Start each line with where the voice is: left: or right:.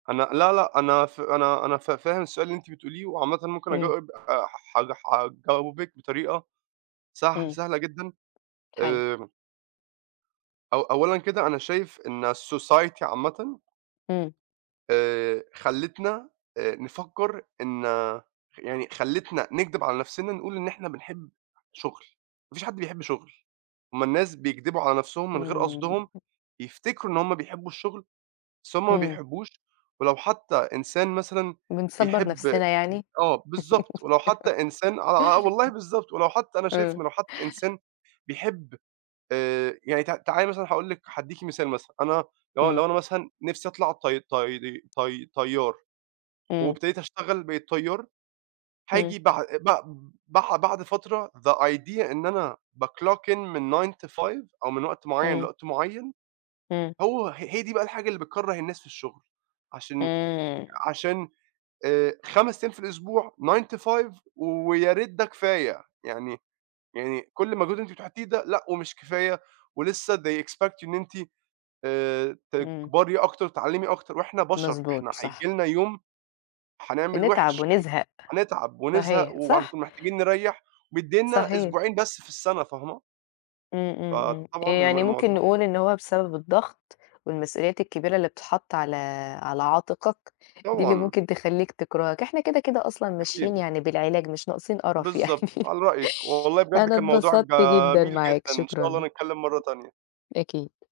right: أنا لا، لأ، أنا ف أنا أنا ف فاهم السؤال اللي أنتِ بتقوليه، وعامةً ممكن
left: إمم.
right: أجاوب، آآ ح ح حجاوبك بطريقة سهل
left: إمم،
right: سهلة جدًا،
left: حلو.
right: آمم أو أولًا كده أنا شايف إن الsociety عامةً
left: إمم.
right: آآ خلّتنا آآ، نفكّر إن يعني خلّتنا نكدب على نفْسنا نقول إن إحنا بنحب شغل، ما فيش حد بيحب شغل، هُم الناس بيكدبوا على نفْسهم من غير
left: إمم.
right: قصدهم، بيفتكروا إن هُم بيحبوا الشغل، بس هُم ما
left: إمم.
right: بيحبوش، ولو حتّى إنسان مثلًا
left: بنصبَّر
right: بيحب
left: نفْسنا يعني؟
right: آه بالضبط، ولو حتّى إنسان آه، آه، والله بالضبط، ولو حتّى أنا شايف إن
left: آه.
right: لو حتّى إنسان بيحب آآ يعني ت تعالي مثلًا هاقول لِك هادِّيكِ مثال مثلًا، أنا لو
left: إمم.
right: لو أنا مثلًا نِفْسي أطلع طي طي طي طيار،
left: إمم.
right: وابتديت أشتغل بقيت طيار،
left: إمم.
right: هاجي بع بع بع بعد فترة the idea إن أنا بclock in من 09:00 to 17:00 أو من وقت معيّن
left: إمم.
right: لوقت معيّن،
left: إمم.
right: هو ه هي دي بقى الحاجة اللي بتكرَّه الناس في الشغل، عشان
left: إمم.
right: عشان، آآ 5 أيام في الأسبوع 09:00 to 17:00 وياريت ده كفاية، يعني يعني كلّ مجهود أنتِ بتحطيه ده لأ ومش كفاية، ولسّه they expect إن أنتِ آآ
left: إمم.
right: تكبري أكتر، تتعلّمي أكتر، وإحنا بشر،
left: مضبوط،
right: إحنا هييجي
left: صح.
right: لنا يوم هنعمل
left: نتعب
right: وحِش هي
left: ونزهق،
right: هنتعب ونزهق
left: صحيح، صح.
right: وهنكون محتاجين نريّح، مديّننا
left: صحيح.
right: أسبوعين بس في السنة، فاهمة؟
left: إمم، إمم، إمم،
right: فطبعًا الم
left: يعني ممكن
right: الموضوع
left: نقول إن هو بسبب الضغط، والمسئوليات الكبيرة اللي بتتحط على على عاتقك، دي اللي
right: طبعًا.
left: ممكن تخلّيك تكرهك، إحنا كده، كده أصلًا ماشيين
right: أكيد.
left: يعني بالعلاج، مش ناقصين قرف يعني،
right: بالضبط، على رأيِك، والله بجد
left: أنا
right: كان موضوع
left: اتبسطت جدًا
right: جميل
left: معاك،
right: جدًا، إن شاء
left: شكرًا.
right: الله نتكلّم مَرّة تانية.
left: أكيد.